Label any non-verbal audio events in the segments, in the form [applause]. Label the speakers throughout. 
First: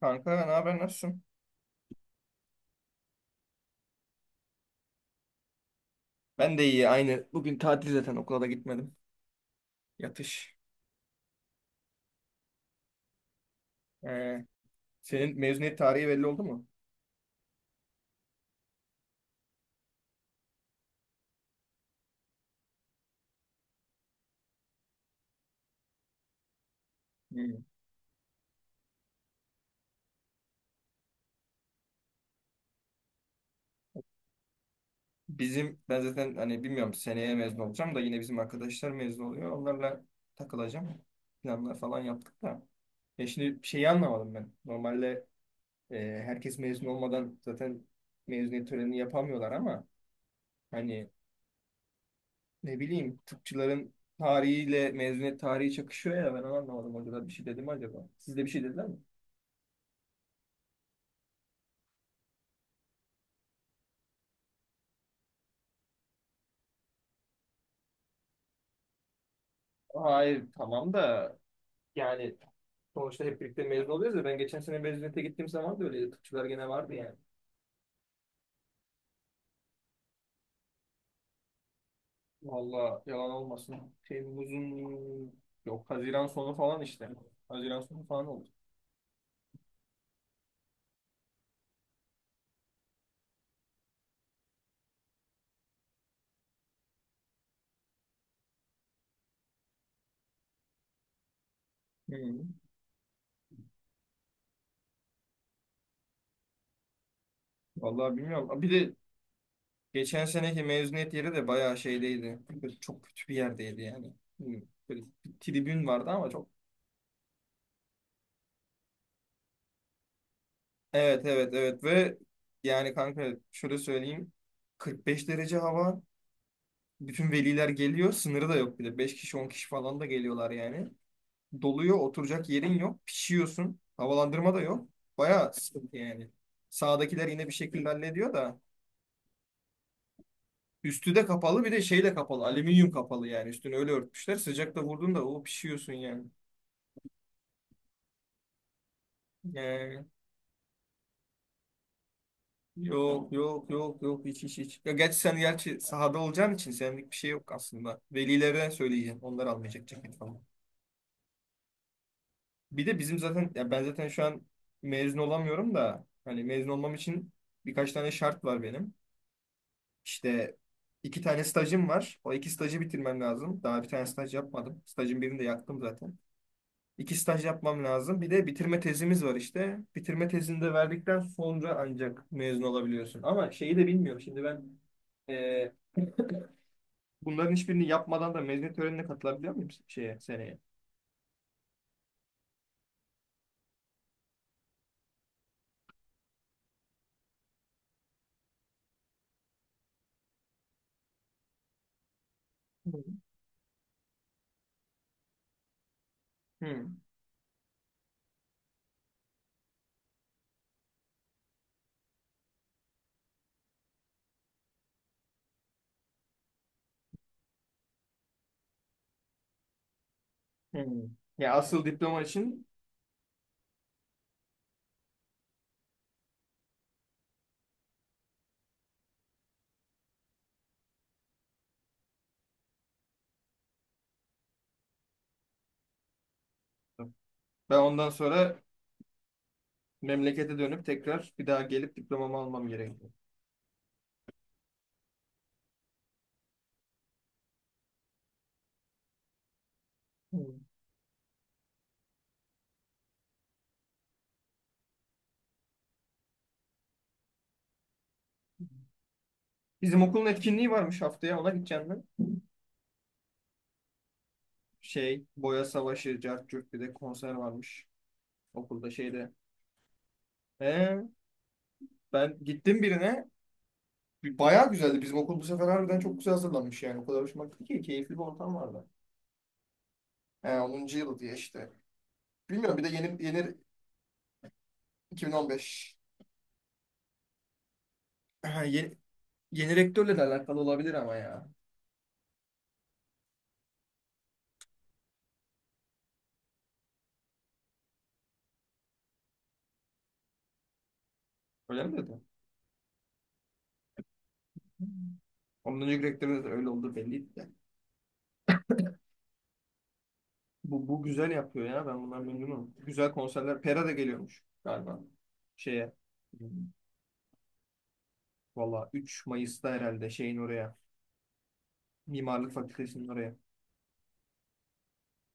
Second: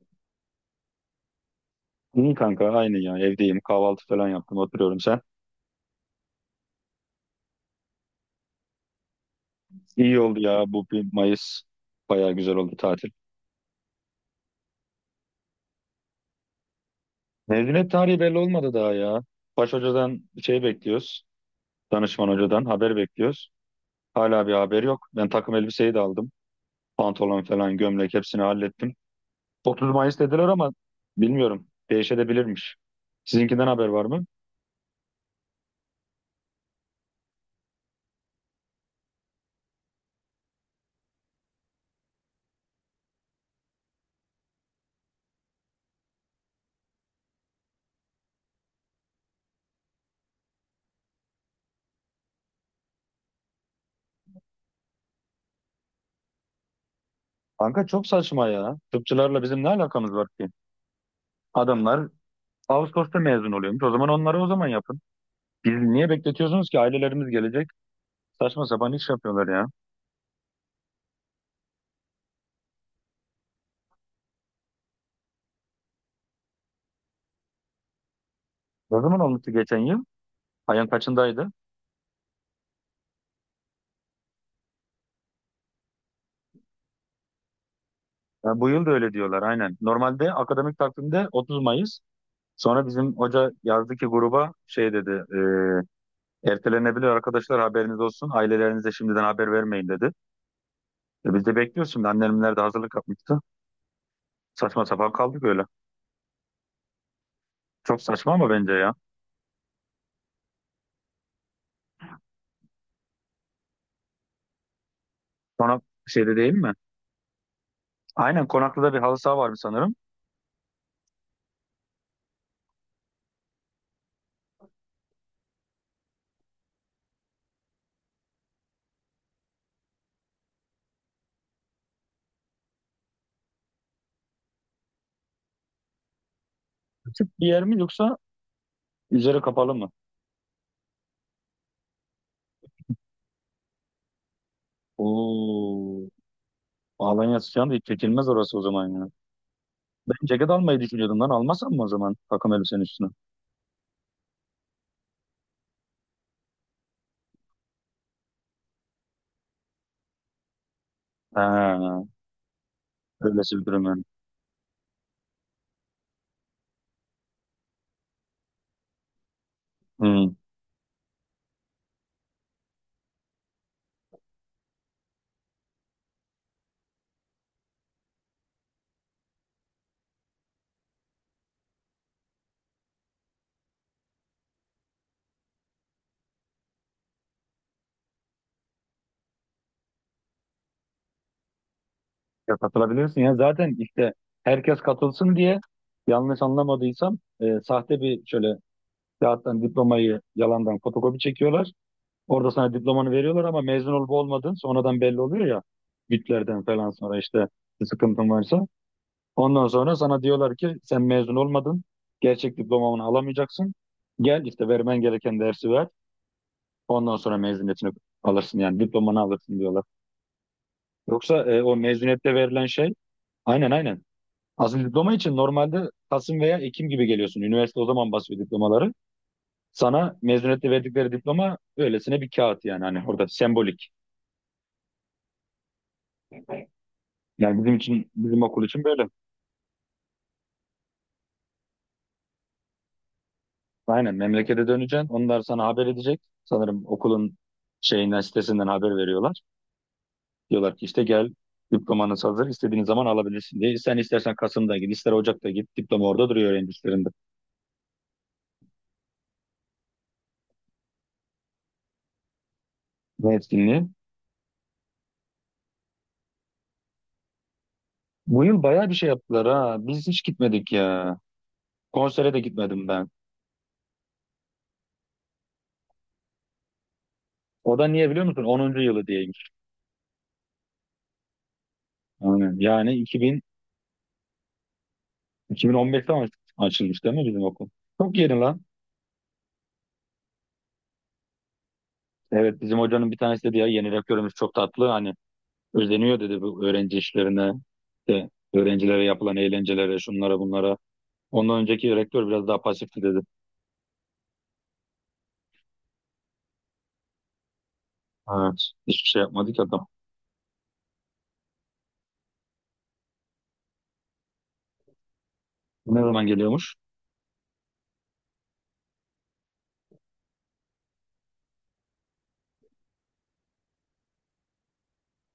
Speaker 1: Kanka ne haber nasılsın?
Speaker 2: İyi kanka aynı ya evdeyim kahvaltı falan yaptım oturuyorum sen.
Speaker 1: Ben de iyi aynı. Bugün tatil zaten okula da gitmedim.
Speaker 2: İyi oldu
Speaker 1: Yatış.
Speaker 2: ya bu 1 Mayıs bayağı güzel oldu tatil.
Speaker 1: Ee, Senin mezuniyet tarihi belli oldu mu?
Speaker 2: Mezuniyet tarihi belli olmadı daha ya. Baş hocadan şey bekliyoruz. Danışman hocadan haber bekliyoruz. Hala bir haber yok. Ben takım elbiseyi de aldım. Pantolon
Speaker 1: Hmm.
Speaker 2: falan gömlek hepsini hallettim. 30 Mayıs dediler ama bilmiyorum değişebilirmiş. Sizinkinden haber var mı?
Speaker 1: Bizim ben zaten hani bilmiyorum seneye mezun olacağım da yine bizim arkadaşlar mezun oluyor. Onlarla takılacağım. Planlar falan yaptık da. Ya şimdi şeyi anlamadım ben. Normalde e, herkes mezun olmadan zaten mezuniyet törenini yapamıyorlar ama hani ne bileyim tıpçıların tarihiyle mezuniyet tarihi çakışıyor ya ben onu anlamadım. Hocalar bir şey dedi mi
Speaker 2: Kanka çok
Speaker 1: acaba? Siz de
Speaker 2: saçma
Speaker 1: bir şey
Speaker 2: ya.
Speaker 1: dediler mi?
Speaker 2: Tıpçılarla bizim ne alakamız var ki? Adamlar Ağustos'ta mezun oluyormuş. O zaman onları o zaman yapın. Biz niye bekletiyorsunuz ki ailelerimiz gelecek? Saçma sapan iş yapıyorlar ya.
Speaker 1: Hayır tamam da yani sonuçta hep birlikte mezun oluyoruz ya ben geçen sene mezuniyete gittiğim zaman da öyle tıpçılar gene vardı yani.
Speaker 2: Ne zaman olmuştu geçen yıl? Ayın kaçındaydı?
Speaker 1: Valla yalan olmasın. Temmuz'un yok, Haziran sonu falan işte. Haziran sonu falan oldu.
Speaker 2: Ha, bu yıl da öyle diyorlar aynen. Normalde akademik takvimde 30 Mayıs. Sonra bizim hoca yazdı ki gruba şey dedi. Ertelenebilir arkadaşlar haberiniz olsun. Ailelerinize şimdiden haber vermeyin dedi. Biz de bekliyoruz şimdi.
Speaker 1: Hı.
Speaker 2: Annemler de hazırlık yapmıştı. Saçma sapan kaldık öyle. Çok
Speaker 1: Vallahi
Speaker 2: saçma ama
Speaker 1: bilmiyorum. Bir
Speaker 2: bence ya.
Speaker 1: de geçen seneki mezuniyet yeri de bayağı şeydeydi. Böyle çok kötü bir yerdeydi yani. Hı. Böyle bir
Speaker 2: Sonra
Speaker 1: tribün vardı ama
Speaker 2: şeyde
Speaker 1: çok.
Speaker 2: değil mi? Aynen Konaklı'da bir halı saha var mı sanırım?
Speaker 1: Evet, evet, evet, ve yani kanka şöyle söyleyeyim. 45 derece hava. Bütün veliler geliyor. Sınırı da yok bir de. 5 kişi 10 kişi falan da geliyorlar yani. Doluyor. Oturacak yerin yok. Pişiyorsun. Havalandırma da yok. Baya sıkıntı yani. Sağdakiler
Speaker 2: Küçük bir
Speaker 1: yine bir
Speaker 2: yer mi
Speaker 1: şekilde
Speaker 2: yoksa
Speaker 1: hallediyor da.
Speaker 2: üzeri kapalı mı?
Speaker 1: Üstü de kapalı, bir de şeyle kapalı. Alüminyum kapalı yani. Üstünü öyle örtmüşler. Sıcakta vurdun da o pişiyorsun
Speaker 2: Oo.
Speaker 1: yani.
Speaker 2: Alanya sıcağında hiç çekilmez orası o zaman ya.
Speaker 1: Yani
Speaker 2: Ben ceket almayı düşünüyordum lan. Almasam mı o zaman takım elbisenin üstüne?
Speaker 1: yok, yok, yok, yok, hiç, hiç, hiç. Ya gerçi sen gerçi sahada olacağın için senlik bir şey yok aslında. Velilere söyleyeceğim. Onlar almayacak ceket falan.
Speaker 2: Ha,
Speaker 1: Bir de bizim zaten
Speaker 2: öylesi bir
Speaker 1: ya
Speaker 2: durum
Speaker 1: ben
Speaker 2: yani.
Speaker 1: zaten şu an mezun olamıyorum da hani mezun olmam için birkaç tane şart var benim.
Speaker 2: Hmm.
Speaker 1: İşte 2 tane stajım var. O 2 stajı bitirmem lazım. Daha bir tane staj yapmadım. Stajın birini de yaktım zaten. 2 staj yapmam lazım. Bir de bitirme tezimiz var işte. Bitirme tezini de verdikten sonra ancak mezun olabiliyorsun. Ama şeyi de bilmiyorum. Şimdi ben e, bunların hiçbirini yapmadan da mezuniyet törenine katılabiliyor muyum şeye seneye?
Speaker 2: Ya katılabilirsin ya. Zaten işte herkes katılsın diye yanlış anlamadıysam sahte bir şöyle kağıttan diplomayı yalandan fotokopi çekiyorlar. Orada sana
Speaker 1: Hı.
Speaker 2: diplomanı veriyorlar ama mezun olup olmadığın sonradan belli oluyor ya. Bütlerden
Speaker 1: Hı.
Speaker 2: falan sonra işte bir sıkıntın varsa. Ondan sonra sana diyorlar ki sen mezun olmadın. Gerçek diplomanı alamayacaksın. Gel işte vermen gereken dersi ver. Ondan sonra mezuniyetini alırsın yani diplomanı alırsın diyorlar.
Speaker 1: Hı.
Speaker 2: Yoksa
Speaker 1: Ya
Speaker 2: o
Speaker 1: asıl diploma
Speaker 2: mezuniyette verilen
Speaker 1: için.
Speaker 2: şey aynen aynen. Asıl diploma için normalde Kasım veya Ekim gibi geliyorsun. Üniversite o zaman basıyor diplomaları. Sana mezuniyette verdikleri diploma öylesine bir kağıt yani hani orada sembolik. Yani bizim
Speaker 1: Ben
Speaker 2: için
Speaker 1: ondan
Speaker 2: bizim
Speaker 1: sonra
Speaker 2: okul için böyle.
Speaker 1: memlekete dönüp tekrar bir daha gelip diplomamı almam gerekiyor.
Speaker 2: Aynen memlekete döneceksin. Onlar sana haber edecek. Sanırım okulun şeyinden sitesinden haber veriyorlar.
Speaker 1: Hmm.
Speaker 2: Diyorlar ki işte gel diplomanız hazır istediğin zaman alabilirsin diye. Sen istersen Kasım'da git ister Ocak'ta git diploma orada duruyor öğrencilerinde.
Speaker 1: Bizim okulun etkinliği varmış, haftaya ona gideceğim ben.
Speaker 2: Ne etkinliği?
Speaker 1: Şey, boya savaşı, cart curt, bir de konser varmış
Speaker 2: Bu yıl bayağı
Speaker 1: okulda
Speaker 2: bir şey
Speaker 1: şeyde.
Speaker 2: yaptılar ha. Biz hiç gitmedik
Speaker 1: Ee,
Speaker 2: ya. Konsere
Speaker 1: Ben
Speaker 2: de
Speaker 1: gittim
Speaker 2: gitmedim ben.
Speaker 1: birine. Bayağı güzeldi. Bizim okul bu sefer harbiden çok güzel hazırlanmış yani. O kadar hoşuma gitti
Speaker 2: O
Speaker 1: ki
Speaker 2: da niye
Speaker 1: keyifli bir
Speaker 2: biliyor musun?
Speaker 1: ortam
Speaker 2: 10.
Speaker 1: vardı.
Speaker 2: yılı diyeymiş.
Speaker 1: He, 10. yıl diye işte.
Speaker 2: Aynen.
Speaker 1: Bilmiyorum, bir de
Speaker 2: Yani
Speaker 1: yeni,
Speaker 2: 2000,
Speaker 1: yeni 2015.
Speaker 2: 2015'te açılmış değil mi bizim okul? Çok yeni lan.
Speaker 1: Ha, yeni, yeni rektörle de alakalı olabilir ama ya.
Speaker 2: Evet bizim hocanın bir tanesi dedi ya yeni rektörümüz çok tatlı. Hani özeniyor dedi bu öğrenci işlerine. De, öğrencilere yapılan eğlencelere şunlara bunlara. Ondan
Speaker 1: Öyle
Speaker 2: önceki
Speaker 1: mi dedi?
Speaker 2: rektör biraz daha pasifti dedi.
Speaker 1: Ondan önceki rektörün de öyle olduğu belliydi de.
Speaker 2: Evet. Hiçbir şey yapmadı ki adam.
Speaker 1: Bu güzel yapıyor ya. Ben bundan memnunum. Güzel konserler. Pera da geliyormuş galiba. Şeye.
Speaker 2: Ne zaman
Speaker 1: Hmm,
Speaker 2: geliyormuş?
Speaker 1: Valla 3 Mayıs'ta herhalde şeyin oraya. Mimarlık Fakültesi'nin oraya.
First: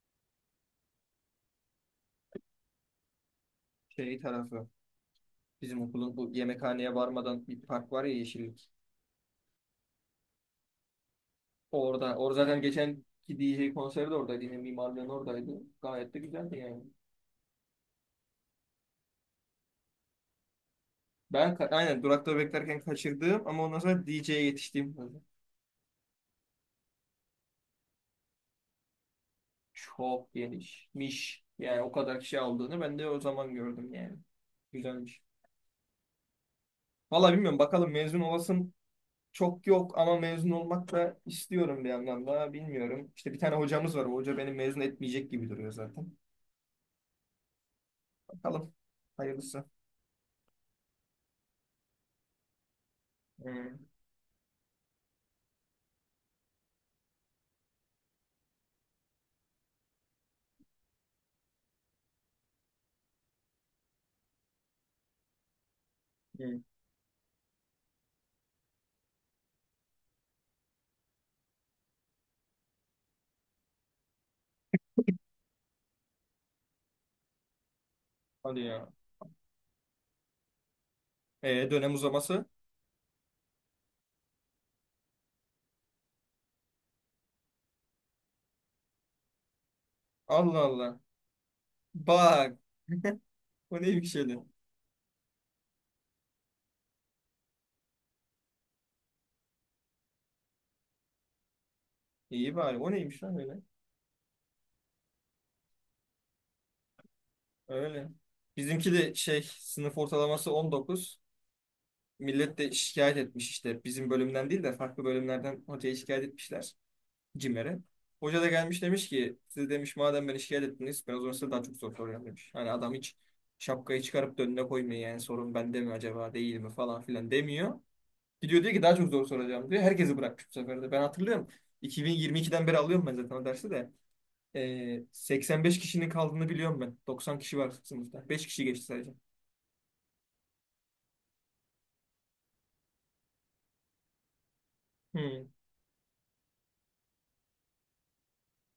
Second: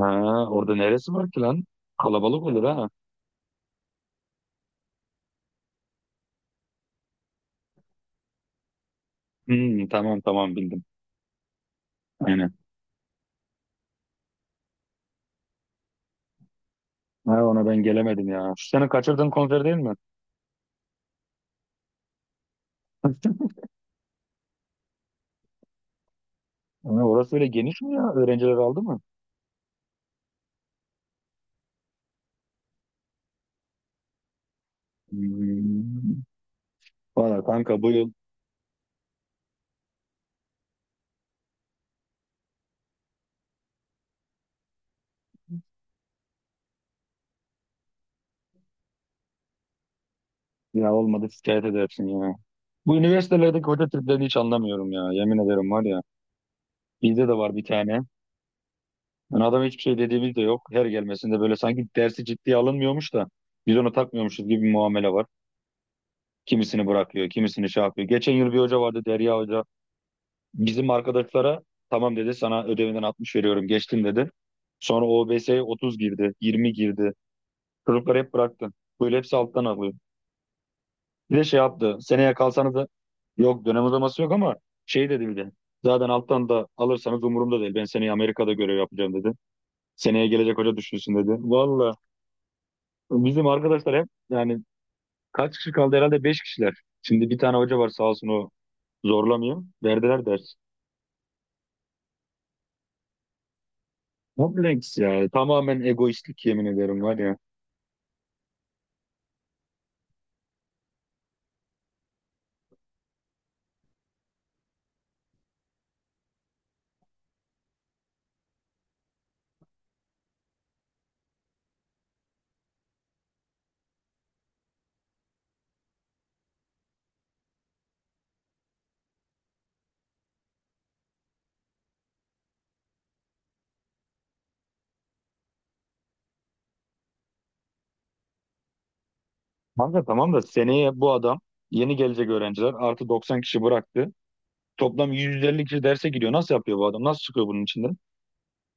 Speaker 2: Ha, orada neresi var ki lan? Kalabalık olur ha.
Speaker 1: Şey tarafı. Bizim okulun bu yemekhaneye varmadan bir park var ya, yeşillik.
Speaker 2: Hmm, tamam tamam bildim.
Speaker 1: Orada. Orada
Speaker 2: Aynen.
Speaker 1: zaten geçen ki DJ konseri de oradaydı. Yine mimarlığın oradaydı. Gayet de güzeldi yani.
Speaker 2: Ha, ona ben gelemedim ya. Şu sene kaçırdığın konser değil mi?
Speaker 1: Ben aynen durakta beklerken kaçırdığım ama
Speaker 2: [laughs]
Speaker 1: ondan sonra DJ'ye yetiştiğim kadar.
Speaker 2: Ha, orası öyle geniş mi ya? Öğrenciler aldı mı?
Speaker 1: Çok genişmiş. Yani o kadar kişi aldığını ben de o zaman gördüm yani. Güzelmiş.
Speaker 2: Hmm.
Speaker 1: Valla
Speaker 2: Valla
Speaker 1: bilmiyorum
Speaker 2: kanka bu
Speaker 1: bakalım,
Speaker 2: yıl
Speaker 1: mezun olasım çok yok ama mezun olmak da istiyorum bir yandan da, bilmiyorum. İşte bir tane hocamız var. O hoca beni mezun etmeyecek gibi duruyor zaten. Bakalım. Hayırlısı.
Speaker 2: ya olmadı şikayet edersin ya. Bu üniversitelerdeki
Speaker 1: Hı,
Speaker 2: hoca triplerini hiç anlamıyorum ya. Yemin ederim var ya. Bizde de var bir tane. Yani adam hiçbir şey dediğimiz de yok. Her gelmesinde böyle sanki dersi ciddiye alınmıyormuş da biz onu takmıyormuşuz gibi bir muamele var.
Speaker 1: hı.
Speaker 2: Kimisini bırakıyor, kimisini şey yapıyor. Geçen yıl bir hoca vardı Derya Hoca. Bizim arkadaşlara tamam dedi sana ödevinden 60 veriyorum geçtin dedi. Sonra o OBS'ye 30 girdi, 20 girdi. Çocukları hep
Speaker 1: Hadi
Speaker 2: bıraktı.
Speaker 1: ya.
Speaker 2: Böyle hepsi alttan alıyor. Bir de şey
Speaker 1: Dönem
Speaker 2: yaptı. Seneye
Speaker 1: uzaması.
Speaker 2: kalsanız da yok dönem uzaması yok ama şey dedi bir de. Zaten alttan da alırsanız umurumda değil. Ben seneye Amerika'da görev yapacağım dedi. Seneye gelecek
Speaker 1: Allah
Speaker 2: hoca
Speaker 1: Allah.
Speaker 2: düşünsün dedi. Valla
Speaker 1: Bak. [laughs]
Speaker 2: bizim
Speaker 1: O
Speaker 2: arkadaşlar hep
Speaker 1: neymiş öyle?
Speaker 2: yani kaç kişi kaldı herhalde 5 kişiler. Şimdi bir tane hoca var sağ olsun o zorlamıyor. Verdiler ders.
Speaker 1: İyi bari. O neymiş lan öyle?
Speaker 2: Kompleks ya. Tamamen egoistlik yemin ederim var ya.
Speaker 1: Öyle. Bizimki de şey, sınıf ortalaması 19. Millet de şikayet etmiş işte. Bizim bölümden değil de farklı bölümlerden hocaya şikayet etmişler. CİMER'e. Hoca da gelmiş, demiş ki siz demiş madem beni şikayet ettiniz ben o zaman size daha çok soru soracağım demiş. Hani adam hiç şapkayı çıkarıp da önüne koymuyor yani, sorun bende mi acaba değil mi falan filan demiyor. Gidiyor diyor ki daha çok zor soracağım diyor. Herkesi bırakmış bu sefer de. Ben hatırlıyorum. 2022'den beri alıyorum ben zaten o dersi de. 85 kişinin kaldığını biliyorum ben. 90 kişi var sınıfta. 5 kişi geçti sadece.
Speaker 2: Kanka tamam da seneye bu adam yeni gelecek öğrenciler artı 90 kişi bıraktı. Toplam
Speaker 1: Hmm.
Speaker 2: 150 kişi derse gidiyor. Nasıl yapıyor bu adam? Nasıl çıkıyor bunun içinden?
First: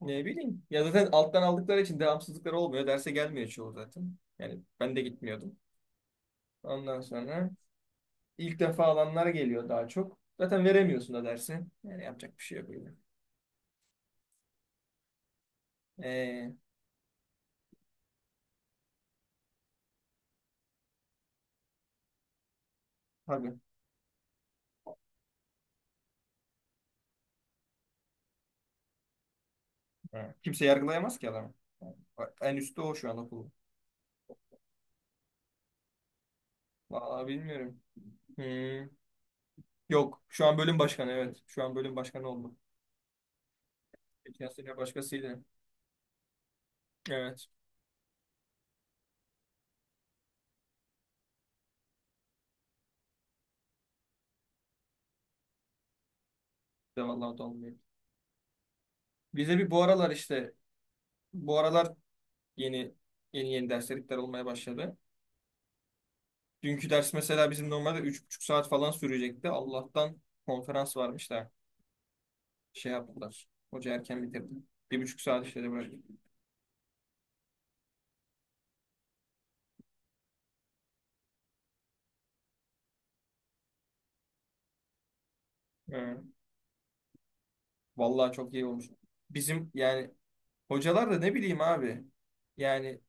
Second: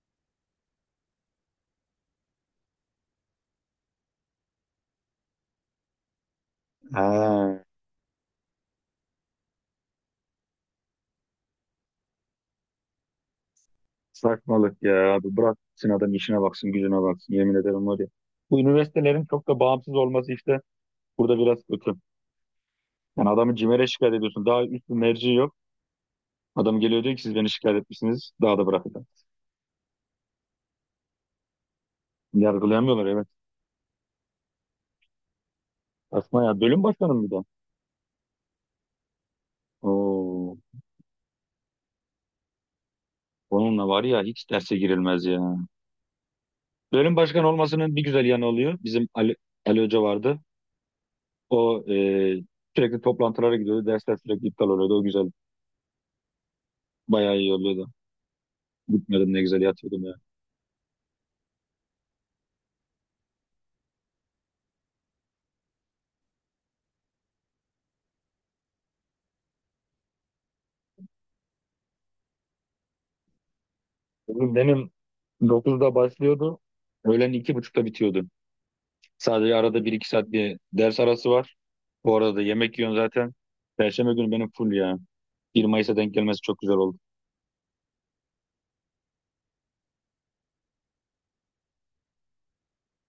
Speaker 1: Ne bileyim. Ya zaten alttan aldıkları için devamsızlıkları olmuyor. Derse gelmiyor çoğu zaten. Yani ben de gitmiyordum. Ondan sonra
Speaker 2: Ha,
Speaker 1: İlk defa alanlar geliyor daha çok. Zaten veremiyorsun da dersi. Yani yapacak bir şey yok öyle.
Speaker 2: saçmalık ya abi. Bıraksın adam işine
Speaker 1: Ee,
Speaker 2: baksın, gücüne baksın. Yemin ederim var ya. Bu üniversitelerin çok da bağımsız olması işte burada biraz kötü. Yani
Speaker 1: tabii.
Speaker 2: adamı CİMER'e şikayet ediyorsun. Daha üst bir merci yok. Adam geliyor diyor ki siz beni şikayet etmişsiniz. Daha da bırakacağım.
Speaker 1: Ha. Kimse yargılayamaz ki adamı. Bak, en üstte o
Speaker 2: Yargılayamıyorlar
Speaker 1: şu an
Speaker 2: evet.
Speaker 1: okulu.
Speaker 2: Asma ya. Bölüm başkanı mı
Speaker 1: Vallahi
Speaker 2: bir de?
Speaker 1: bilmiyorum. Hmm. Yok. Şu
Speaker 2: Oo.
Speaker 1: an bölüm başkanı evet. Şu an bölüm başkanı oldu.
Speaker 2: Onunla var ya
Speaker 1: Geçen
Speaker 2: hiç derse
Speaker 1: sene
Speaker 2: girilmez
Speaker 1: başkasıydı.
Speaker 2: ya. Bölüm başkanı
Speaker 1: Evet.
Speaker 2: olmasının bir güzel yanı oluyor. Bizim Ali Hoca vardı. O sürekli toplantılara gidiyordu. Dersler sürekli iptal oluyordu. O güzel.
Speaker 1: Bir de
Speaker 2: Bayağı
Speaker 1: vallahi
Speaker 2: iyi
Speaker 1: dolmuyor.
Speaker 2: oluyordu. Gitmedim ne
Speaker 1: Bize
Speaker 2: güzel
Speaker 1: bir bu
Speaker 2: yatıyordum
Speaker 1: aralar
Speaker 2: ya.
Speaker 1: işte bu aralar yeni, yeni, yeni derslikler olmaya başladı. Dünkü ders mesela bizim normalde 3,5 saat falan sürecekti. Allah'tan konferans varmış da şey yaptılar. Hoca erken bitirdi.
Speaker 2: Benim
Speaker 1: 1,5 saat işledi böyle.
Speaker 2: 9'da başlıyordu. Öğlen iki buçukta bitiyordu. Sadece arada bir iki saat bir ders arası var. Bu arada da yemek yiyorsun zaten. Perşembe günü benim full ya. 1 Mayıs'a denk
Speaker 1: Ee,
Speaker 2: gelmesi çok güzel oldu.
Speaker 1: Vallahi çok iyi olmuş. Bizim yani hocalar da ne bileyim abi. Yani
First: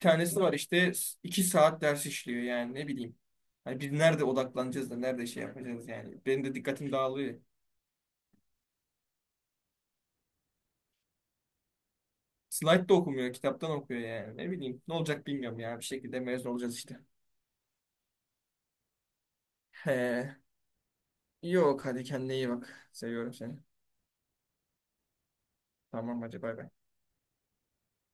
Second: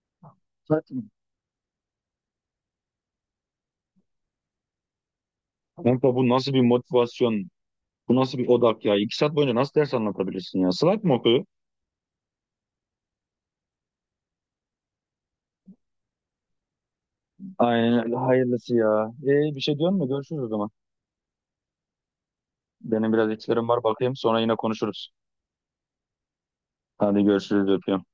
Speaker 1: bir tanesi var işte
Speaker 2: Zaten.
Speaker 1: 2 saat ders işliyor yani ne bileyim. Hani biz nerede odaklanacağız da nerede şey yapacağız
Speaker 2: Kanka
Speaker 1: yani.
Speaker 2: bu
Speaker 1: Benim
Speaker 2: nasıl
Speaker 1: de
Speaker 2: bir
Speaker 1: dikkatim dağılıyor.
Speaker 2: motivasyon? Bu nasıl bir odak ya? 2 saat boyunca nasıl ders anlatabilirsin ya? Slack mı okuyor?
Speaker 1: Slide de okumuyor, kitaptan okuyor yani. Ne bileyim ne olacak bilmiyorum ya. Bir şekilde mezun olacağız işte.
Speaker 2: Aynen öyle. Hayırlısı ya. Bir şey diyor mu?
Speaker 1: He.
Speaker 2: Görüşürüz o zaman.
Speaker 1: Yok, hadi kendine iyi bak.
Speaker 2: Benim biraz
Speaker 1: Seviyorum seni.
Speaker 2: işlerim var bakayım sonra yine konuşuruz.
Speaker 1: Tamam, hadi bay bay.
Speaker 2: Hadi görüşürüz öpüyorum.